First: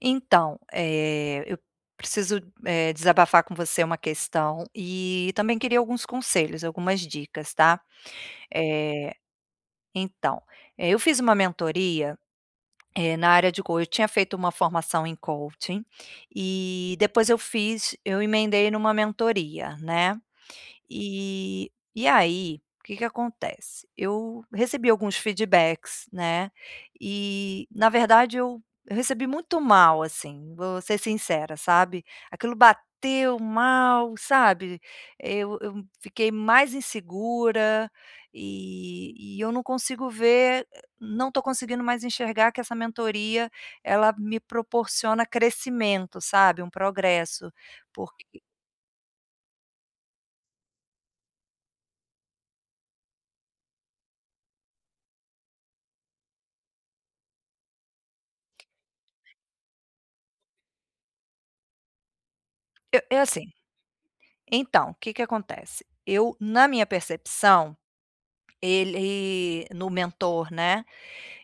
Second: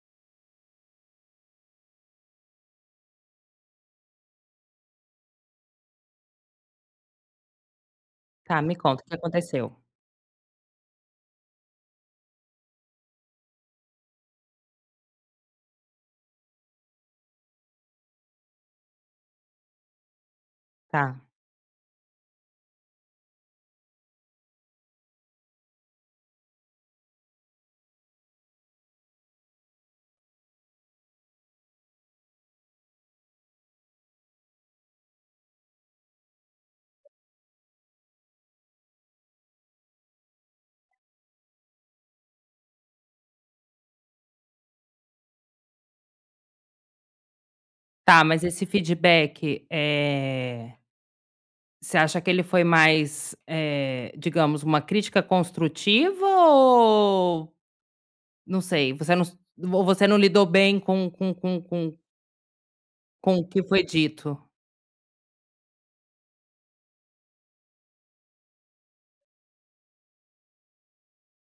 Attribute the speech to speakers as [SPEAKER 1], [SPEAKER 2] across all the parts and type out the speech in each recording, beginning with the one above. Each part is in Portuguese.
[SPEAKER 1] Então, eu preciso, desabafar com você uma questão e também queria alguns conselhos, algumas dicas, tá.
[SPEAKER 2] Tá, me conta o que
[SPEAKER 1] Eh,
[SPEAKER 2] aconteceu.
[SPEAKER 1] então, eu fiz uma mentoria, na área de coaching. Eu tinha feito uma formação em coaching e depois eu fiz eu emendei numa mentoria, né.
[SPEAKER 2] Tá.
[SPEAKER 1] E aí, o que que acontece? Eu recebi alguns feedbacks, né, e na verdade eu recebi muito mal, assim, vou ser sincera, sabe. Aquilo bateu mal, sabe. Eu fiquei mais insegura e eu não consigo ver não tô conseguindo mais enxergar que essa mentoria, ela me proporciona crescimento, sabe, um progresso,
[SPEAKER 2] Tá,
[SPEAKER 1] porque
[SPEAKER 2] mas esse feedback, você acha que ele foi mais, digamos, uma crítica construtiva ou não sei, você não s ou você não lidou bem com com com com
[SPEAKER 1] eu
[SPEAKER 2] com
[SPEAKER 1] assim.
[SPEAKER 2] o que foi dito?
[SPEAKER 1] Então, o que que acontece? Eu, na minha percepção, ele no mentor, né,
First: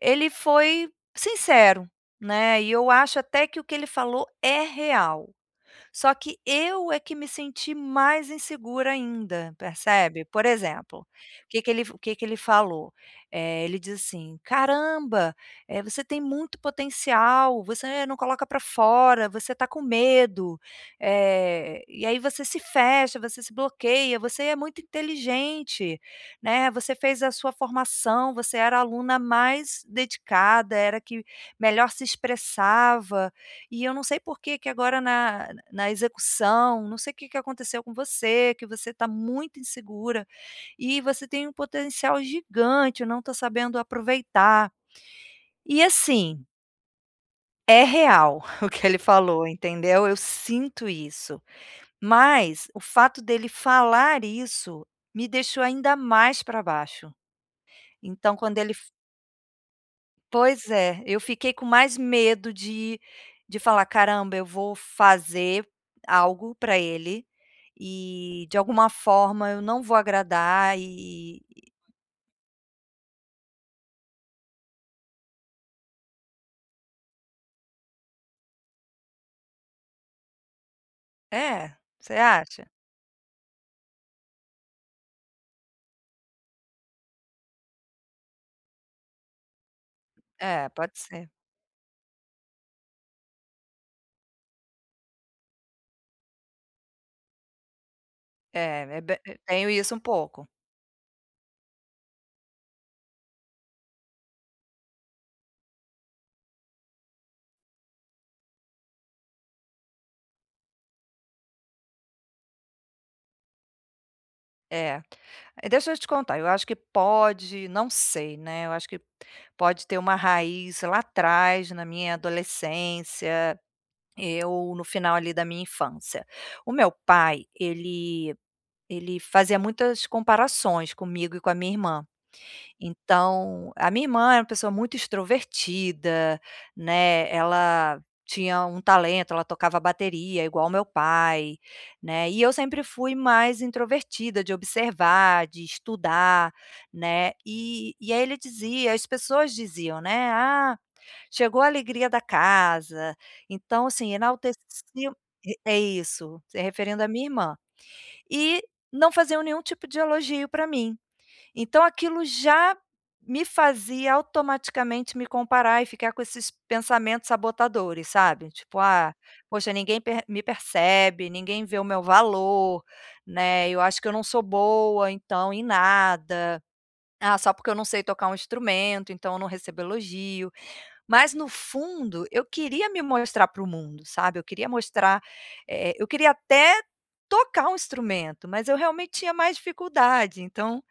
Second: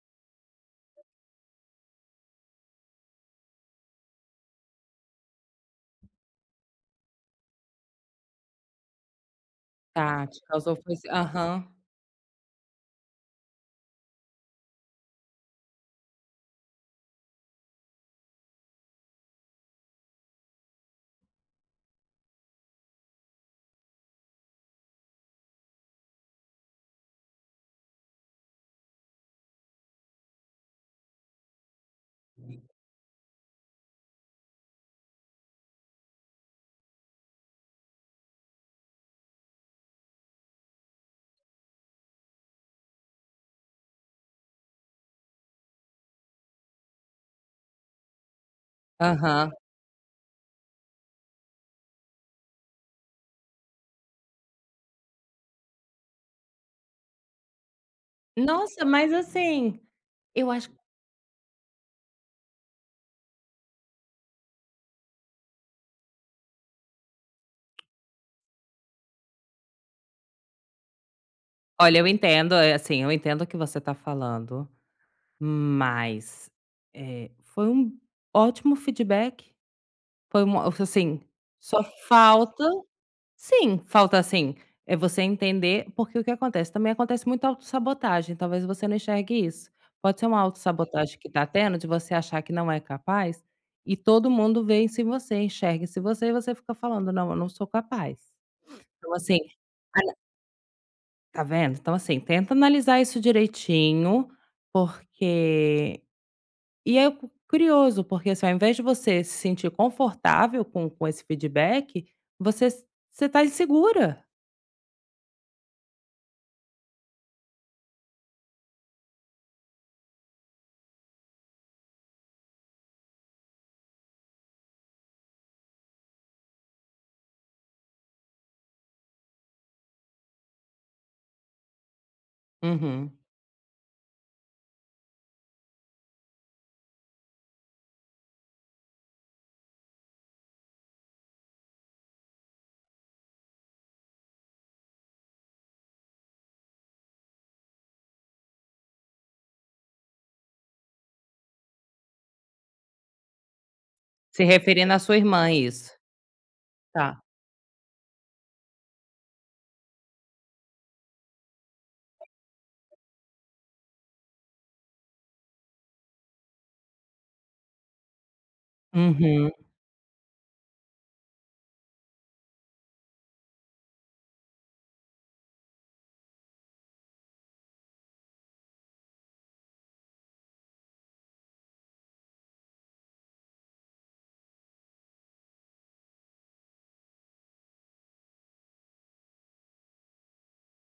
[SPEAKER 1] ele foi sincero, né, e eu acho até que o que ele falou é real. Só que eu é que me senti mais insegura ainda, percebe?
[SPEAKER 2] Tá, te
[SPEAKER 1] Por
[SPEAKER 2] causou foi
[SPEAKER 1] exemplo,
[SPEAKER 2] esse aham,
[SPEAKER 1] o que que ele falou? Ele diz assim: "Caramba, você tem muito potencial, você não coloca para fora, você está com medo, e aí você se fecha, você se bloqueia, você é muito inteligente, né, você fez a sua formação, você era a aluna mais dedicada, era a que melhor se expressava, e eu não sei por que que agora na execução, não sei o que que aconteceu com você, que você está muito insegura, e você tem um potencial gigante, não está sabendo aproveitar." E assim, é real o que ele falou,
[SPEAKER 2] aham.
[SPEAKER 1] entendeu? Eu sinto isso, mas o fato dele falar isso me deixou ainda mais para baixo. Então quando ele
[SPEAKER 2] Nossa, mas assim, eu
[SPEAKER 1] Pois
[SPEAKER 2] acho
[SPEAKER 1] é, eu fiquei com mais medo de falar: "Caramba, eu vou fazer algo para ele e de alguma forma eu não vou agradar e".
[SPEAKER 2] olha, eu entendo, assim, eu entendo o que você tá falando, mas, foi um ótimo feedback. Foi uma assim,
[SPEAKER 1] É,
[SPEAKER 2] só
[SPEAKER 1] você
[SPEAKER 2] falta
[SPEAKER 1] acha?
[SPEAKER 2] sim, falta assim, é você entender porque o que acontece, também acontece muita autossabotagem, talvez você não enxergue isso. Pode ser uma
[SPEAKER 1] É, pode
[SPEAKER 2] autossabotagem que
[SPEAKER 1] ser.
[SPEAKER 2] tá tendo de você achar que não é capaz, e todo mundo vê isso em si você, enxerga isso em si você e você fica falando: "Não, eu não sou capaz".
[SPEAKER 1] É, é
[SPEAKER 2] Então
[SPEAKER 1] be é,
[SPEAKER 2] assim,
[SPEAKER 1] tenho isso um
[SPEAKER 2] ana
[SPEAKER 1] pouco.
[SPEAKER 2] tá vendo? Então assim, tenta analisar isso direitinho, porque e é cu curioso, porque, assim, ao invés de você se sentir confortável com esse feedback, você s você tá insegura.
[SPEAKER 1] É. Deixa eu te contar, eu acho que pode não sei, né, eu acho que pode ter uma raiz lá atrás, na minha adolescência, eu no final ali da minha infância. O meu pai, ele ele fazia muitas comparações comigo e com a minha irmã.
[SPEAKER 2] Uhum.
[SPEAKER 1] Então, a minha irmã era uma pessoa muito extrovertida, né, ela tinha um talento, ela tocava bateria igual meu pai, né, e eu sempre fui mais introvertida, de observar, de estudar, né, e aí ele dizia as pessoas diziam, né: "Ah, chegou a alegria da casa". Então, assim,
[SPEAKER 2] Se referindo à
[SPEAKER 1] enalteciam,
[SPEAKER 2] sua irmã,
[SPEAKER 1] é é
[SPEAKER 2] isso?
[SPEAKER 1] isso, se referindo à
[SPEAKER 2] Tá.
[SPEAKER 1] minha irmã, e não faziam nenhum tipo de elogio para mim. Então aquilo já me fazia automaticamente me comparar e ficar com esses pensamentos sabotadores, sabe? Tipo, ah,
[SPEAKER 2] Uhum.
[SPEAKER 1] poxa, ninguém per- me percebe, ninguém vê o meu valor, né? Eu acho que eu não sou boa, então, em nada. Ah, só porque eu não sei tocar um instrumento, então eu não recebo elogio. Mas no fundo, eu queria me mostrar para o mundo, sabe, eu queria mostrar, eu queria até tocar um instrumento, mas eu realmente tinha mais dificuldade, então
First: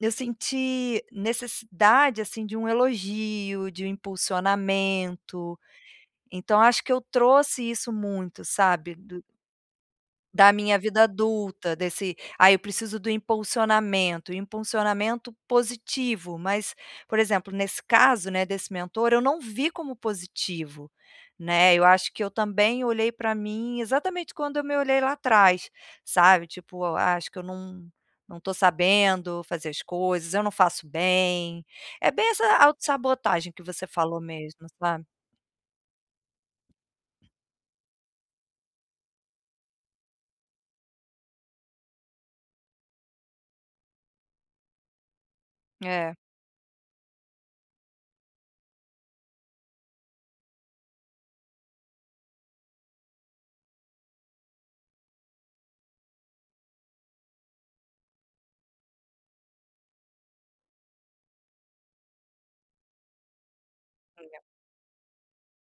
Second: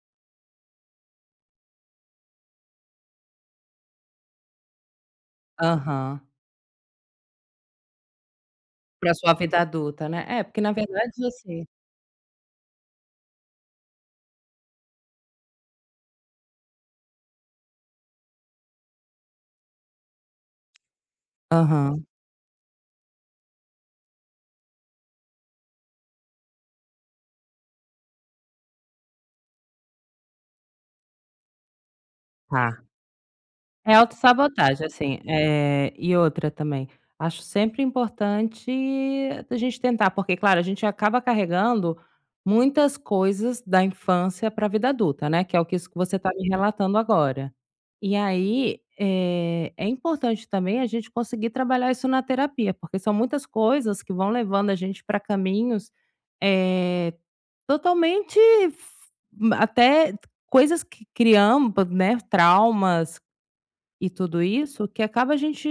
[SPEAKER 1] eu senti necessidade, assim, de um elogio, de um impulsionamento,
[SPEAKER 2] Aham.
[SPEAKER 1] então acho que eu trouxe isso muito, sabe,
[SPEAKER 2] Pra sua vida adulta, né. É,
[SPEAKER 1] da
[SPEAKER 2] porque na
[SPEAKER 1] minha vida
[SPEAKER 2] verdade, você
[SPEAKER 1] adulta, desse "Ai, eu preciso do impulsionamento", impulsionamento positivo, mas, por exemplo, nesse caso, né, desse mentor, eu não vi como positivo, né, eu
[SPEAKER 2] aham.
[SPEAKER 1] acho que eu também olhei para mim exatamente quando eu me olhei lá atrás, sabe, tipo: "Ah, acho que eu não tô sabendo fazer as coisas, eu não faço bem", é bem essa
[SPEAKER 2] Tá.
[SPEAKER 1] autossabotagem que você
[SPEAKER 2] É
[SPEAKER 1] falou mesmo,
[SPEAKER 2] autossabotagem,
[SPEAKER 1] sabe.
[SPEAKER 2] assim, e outra também, acho sempre importante a gente tentar, porque claro, a gente acaba carregando muitas coisas da infância para a vida adulta, né, que é o que isso que
[SPEAKER 1] É.
[SPEAKER 2] você está me relatando agora. E aí, é importante também a gente conseguir trabalhar isso na terapia, porque são muitas coisas que vão levando a gente para caminhos, eh, totalmente f até coisas que criamos, né, traumas, e tudo isso, que acaba a gente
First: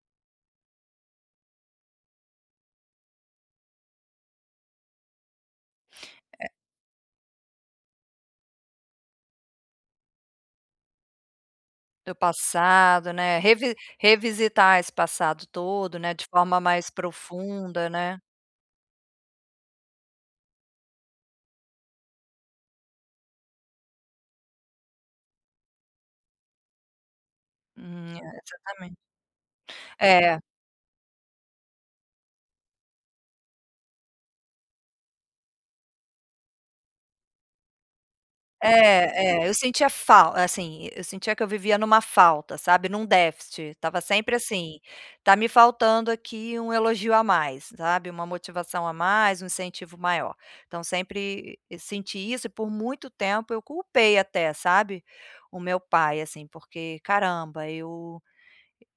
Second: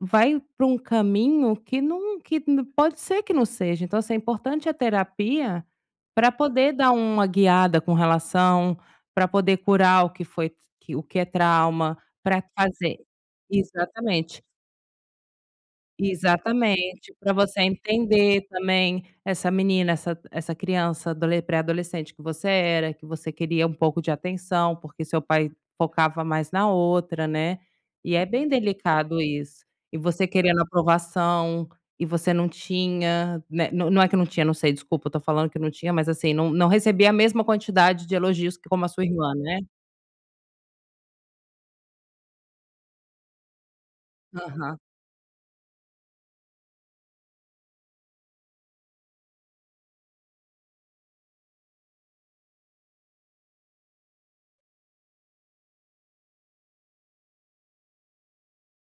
[SPEAKER 2] vai para um caminho que não que n pode ser que não seja. Então, assim, é importante a terapia para poder dar uma guiada com relação, para poder curar o que foi que é trauma,
[SPEAKER 1] Do
[SPEAKER 2] para fazer
[SPEAKER 1] passado, né,
[SPEAKER 2] exatamente.
[SPEAKER 1] revisitar esse passado todo, né, de forma mais
[SPEAKER 2] Exatamente, para você
[SPEAKER 1] profunda, né.
[SPEAKER 2] entender também essa menina, essa criança, adole pré-adolescente que você era, que você queria um pouco de atenção, porque seu pai focava mais na outra, né. E é
[SPEAKER 1] É,
[SPEAKER 2] bem
[SPEAKER 1] exatamente.
[SPEAKER 2] delicado isso. E você
[SPEAKER 1] É,
[SPEAKER 2] querendo aprovação, e você não tinha, né, não é que não tinha, não sei, desculpa, eu tô falando que não tinha, mas assim, não recebia a mesma quantidade de elogios que como a sua irmã,
[SPEAKER 1] é, eu
[SPEAKER 2] né.
[SPEAKER 1] sentia falta, assim, eu sentia que eu vivia numa falta, sabe, num déficit. Tava sempre assim,
[SPEAKER 2] Aham.
[SPEAKER 1] tá me faltando aqui um elogio a mais, sabe, uma motivação a mais, um incentivo maior. Então sempre eu senti isso e por muito tempo eu culpei até, sabe, o meu pai, assim, porque caramba eu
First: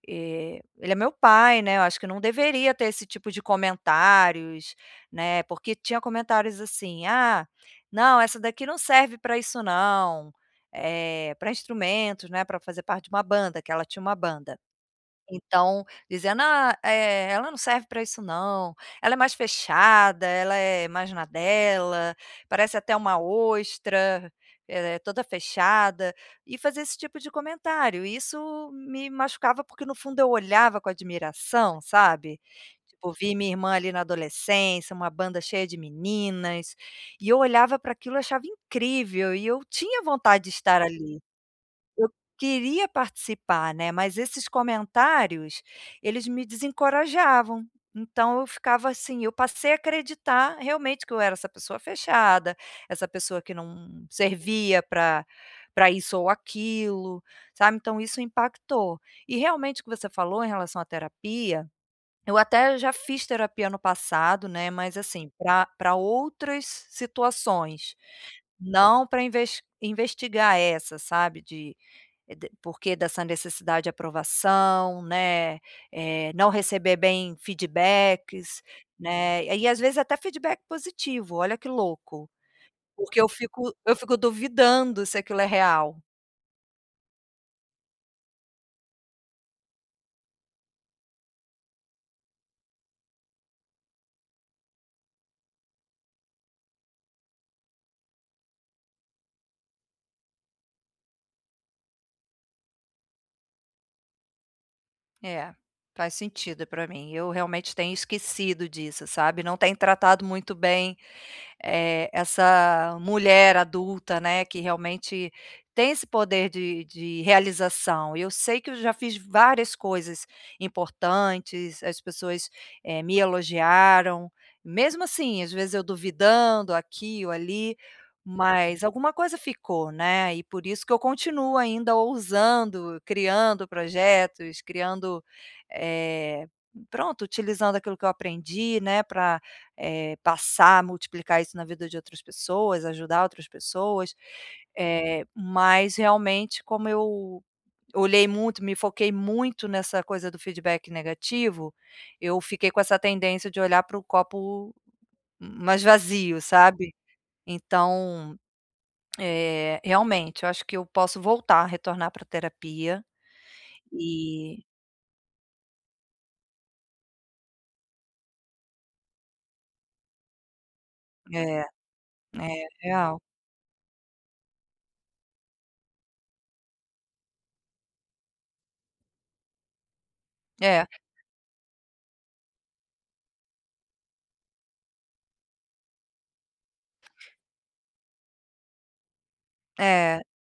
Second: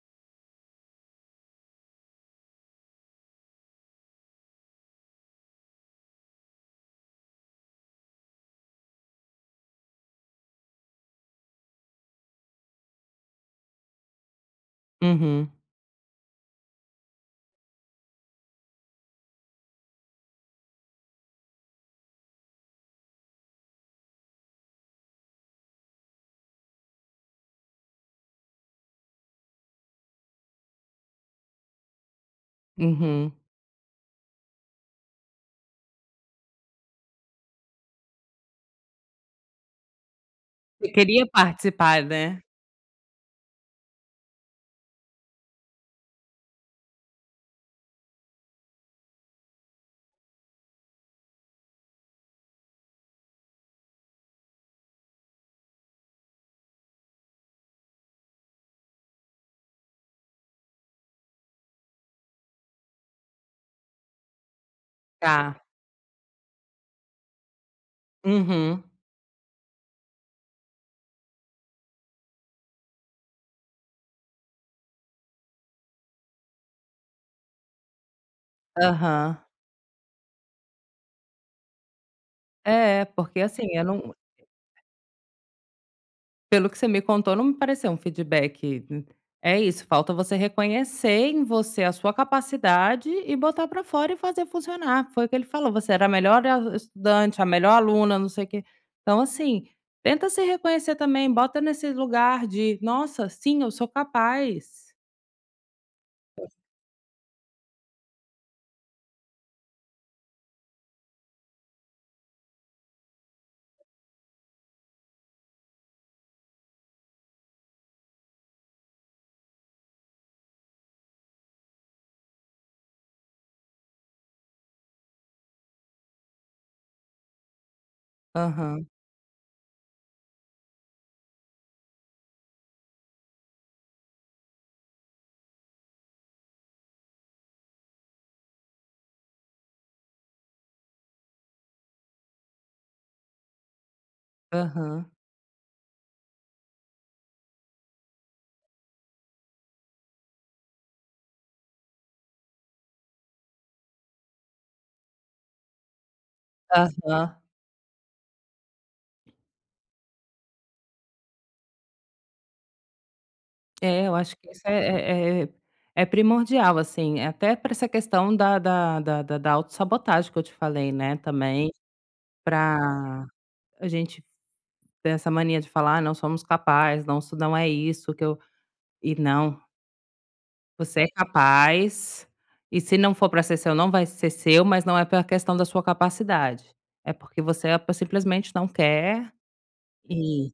[SPEAKER 1] Ele é meu pai, né, eu acho que não deveria ter esse tipo de comentários, né, porque tinha comentários assim: "Ah, não, essa daqui não serve para isso não", é para instrumentos, né, para fazer parte de uma banda, que ela tinha uma banda.
[SPEAKER 2] Uhum,
[SPEAKER 1] Então, dizendo: "Ah, ela não serve para isso não, ela é mais fechada, ela é mais na dela, parece até uma ostra, é toda fechada", e fazer esse tipo de comentário. E isso me machucava, porque no fundo eu olhava com admiração, sabe. Tipo,
[SPEAKER 2] uhum.
[SPEAKER 1] vi minha irmã ali na adolescência, uma banda cheia de meninas, e eu olhava para aquilo e achava incrível, e eu tinha vontade de estar
[SPEAKER 2] Você
[SPEAKER 1] ali.
[SPEAKER 2] queria participar,
[SPEAKER 1] Eu
[SPEAKER 2] né.
[SPEAKER 1] queria participar, né, mas esses comentários, eles me desencorajavam. Então eu ficava assim, eu passei a acreditar realmente que eu era essa pessoa fechada, essa pessoa que não servia para isso ou aquilo, sabe, então isso impactou. E realmente o que você falou em relação à terapia, eu até já fiz terapia no passado, né, mas assim,
[SPEAKER 2] Tá.
[SPEAKER 1] para outras situações,
[SPEAKER 2] Uhum.
[SPEAKER 1] não para investigar essa, sabe, de de porque dessa necessidade de aprovação, né, não receber bem feedbacks,
[SPEAKER 2] Aham.
[SPEAKER 1] né, e às vezes até feedback positivo, olha que louco,
[SPEAKER 2] É,
[SPEAKER 1] porque eu
[SPEAKER 2] porque assim,
[SPEAKER 1] fico
[SPEAKER 2] eu
[SPEAKER 1] eu
[SPEAKER 2] não
[SPEAKER 1] fico duvidando se aquilo é real.
[SPEAKER 2] pelo que você me contou, não me pareceu um feedback é isso, falta você reconhecer em você a sua capacidade e botar pra fora e fazer funcionar. Foi o que ele falou, você era a melhor a estudante, a melhor aluna, não sei o quê. Então assim, tenta se reconhecer também, bota nesse lugar de: "Nossa, sim, eu sou capaz".
[SPEAKER 1] É, faz sentido para mim, eu realmente tenho esquecido disso, sabe, não tenho tratado muito bem essa mulher adulta, né, que realmente tem esse poder de realização. Eu sei que eu já fiz várias coisas importantes, as pessoas, me elogiaram, mesmo assim, às vezes eu duvidando aqui ou ali, mas
[SPEAKER 2] Aham,
[SPEAKER 1] alguma coisa ficou, né, e por isso que eu continuo ainda ousando, criando projetos, criando, eh, pronto, utilizando aquilo que eu aprendi, né, para passar, multiplicar isso na vida de outras pessoas, ajudar outras pessoas,
[SPEAKER 2] aham,
[SPEAKER 1] mas realmente como eu olhei muito, me foquei muito nessa coisa do feedback negativo, eu fiquei com essa tendência de olhar para o copo mais vazio, sabe.
[SPEAKER 2] aham.
[SPEAKER 1] Então, realmente eu acho que eu posso voltar, retornar para terapia
[SPEAKER 2] É, eu acho que isso
[SPEAKER 1] e
[SPEAKER 2] é primordial, assim, é até para essa questão da autossabotagem que eu te falei, né,
[SPEAKER 1] é, é
[SPEAKER 2] também,
[SPEAKER 1] é
[SPEAKER 2] para
[SPEAKER 1] real.
[SPEAKER 2] a gente ter essa mania de falar: "Ah, não somos capazes, não, isso não é isso que eu" e não,
[SPEAKER 1] É,
[SPEAKER 2] você é capaz, e se não for para ser seu, não vai ser seu, mas não é pela questão da sua capacidade, é porque você é, simplesmente não quer
[SPEAKER 1] é.
[SPEAKER 2] e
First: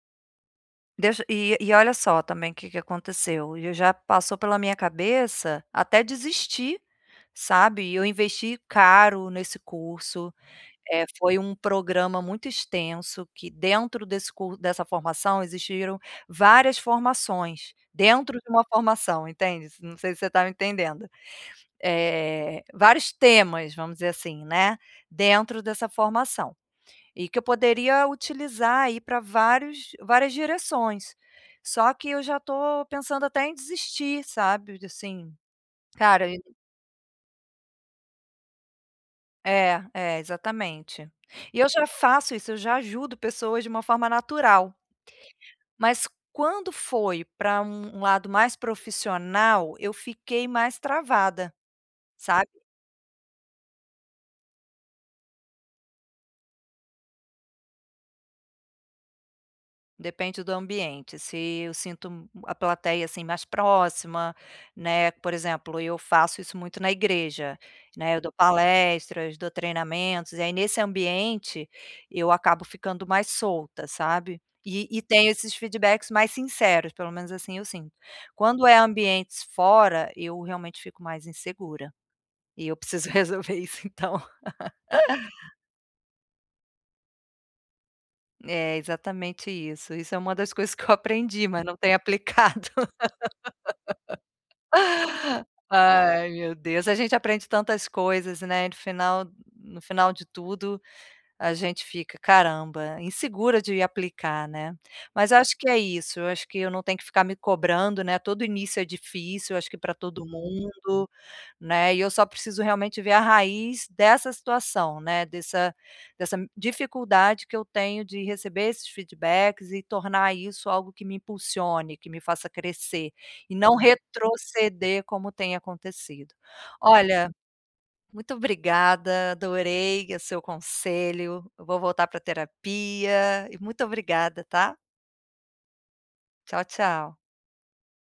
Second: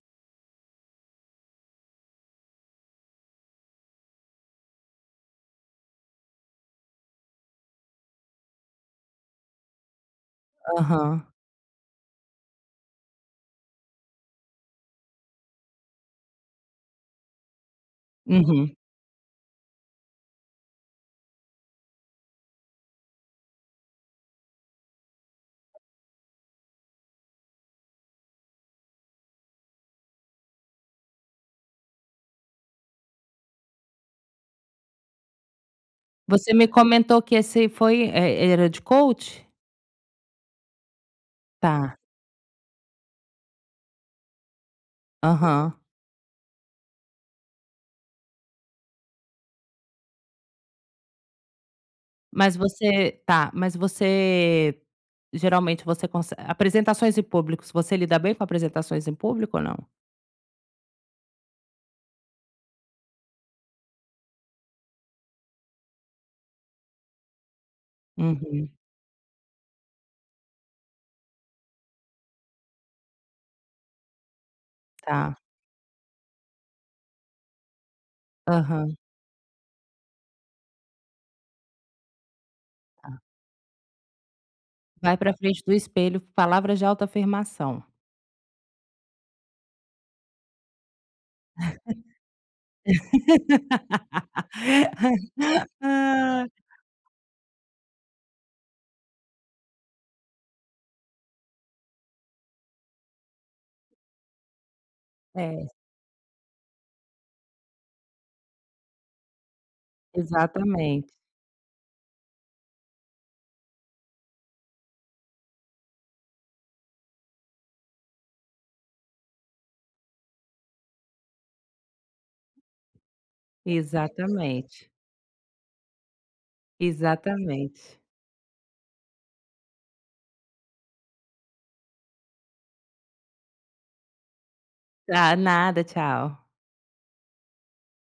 [SPEAKER 1] Deixa e olha só também o que que aconteceu, eu já passou pela minha cabeça até desistir, sabe, eu investi caro nesse curso, é
[SPEAKER 2] aham,
[SPEAKER 1] foi um programa muito extenso que dentro desse cur dessa formação existiram várias formações, dentro de uma
[SPEAKER 2] uhum.
[SPEAKER 1] formação, entende? Não sei se você está me entendendo. É vários temas, vamos dizer assim, né, dentro dessa formação. E que eu poderia utilizar aí para vários várias direções. Só que eu já estou pensando até em desistir, sabe, assim, cara e-
[SPEAKER 2] Você me comentou que esse foi, era de coach?
[SPEAKER 1] é, é, exatamente. E eu já
[SPEAKER 2] Tá,
[SPEAKER 1] faço isso, eu já ajudo pessoas de uma forma natural,
[SPEAKER 2] aham.
[SPEAKER 1] mas quando foi para um lado mais profissional, eu fiquei mais travada, sabe.
[SPEAKER 2] Mas você tá, mas você geralmente você conse apresentações em públicos, você lida bem com apresentações em público ou não?
[SPEAKER 1] Depende do ambiente, se eu sinto a plateia, assim, mais próxima, né, por exemplo, eu faço isso muito na igreja, né, eu dou
[SPEAKER 2] Uhum,
[SPEAKER 1] palestras, dou treinamentos, e aí nesse ambiente eu acabo ficando mais solta, sabe. E tenho
[SPEAKER 2] tá.
[SPEAKER 1] esses feedbacks mais sinceros, pelo menos assim eu sinto. Quando é
[SPEAKER 2] Aham.
[SPEAKER 1] ambientes fora, eu realmente fico mais insegura, e eu preciso resolver isso então.
[SPEAKER 2] Vai pra frente do espelho, palavras de autoafirmação.
[SPEAKER 1] É, exatamente isso, isso é uma das coisas que eu aprendi, mas não tenho aplicado. Ai,
[SPEAKER 2] Ah.
[SPEAKER 1] meu Deus, a gente aprende tantas coisas, né, no final de tudo, a gente fica: "Caramba", insegura de aplicar, né. Mas acho
[SPEAKER 2] É,
[SPEAKER 1] que é isso, eu acho que eu não tenho que ficar me cobrando, né, todo início é difícil, acho que para todo mundo,
[SPEAKER 2] exatamente,
[SPEAKER 1] né, e eu só preciso realmente ver a raiz dessa situação, né, dessa dificuldade que eu tenho de receber esses feedbacks e tornar isso algo que me impulsione, que me faça crescer, e não
[SPEAKER 2] exatamente,
[SPEAKER 1] retroceder como tem acontecido. Olha,
[SPEAKER 2] exatamente.
[SPEAKER 1] muito obrigada, adorei o seu conselho. Eu vou voltar para terapia e muito obrigada, tá?
[SPEAKER 2] Tá, nada, tchau.
[SPEAKER 1] Tchau, tchau.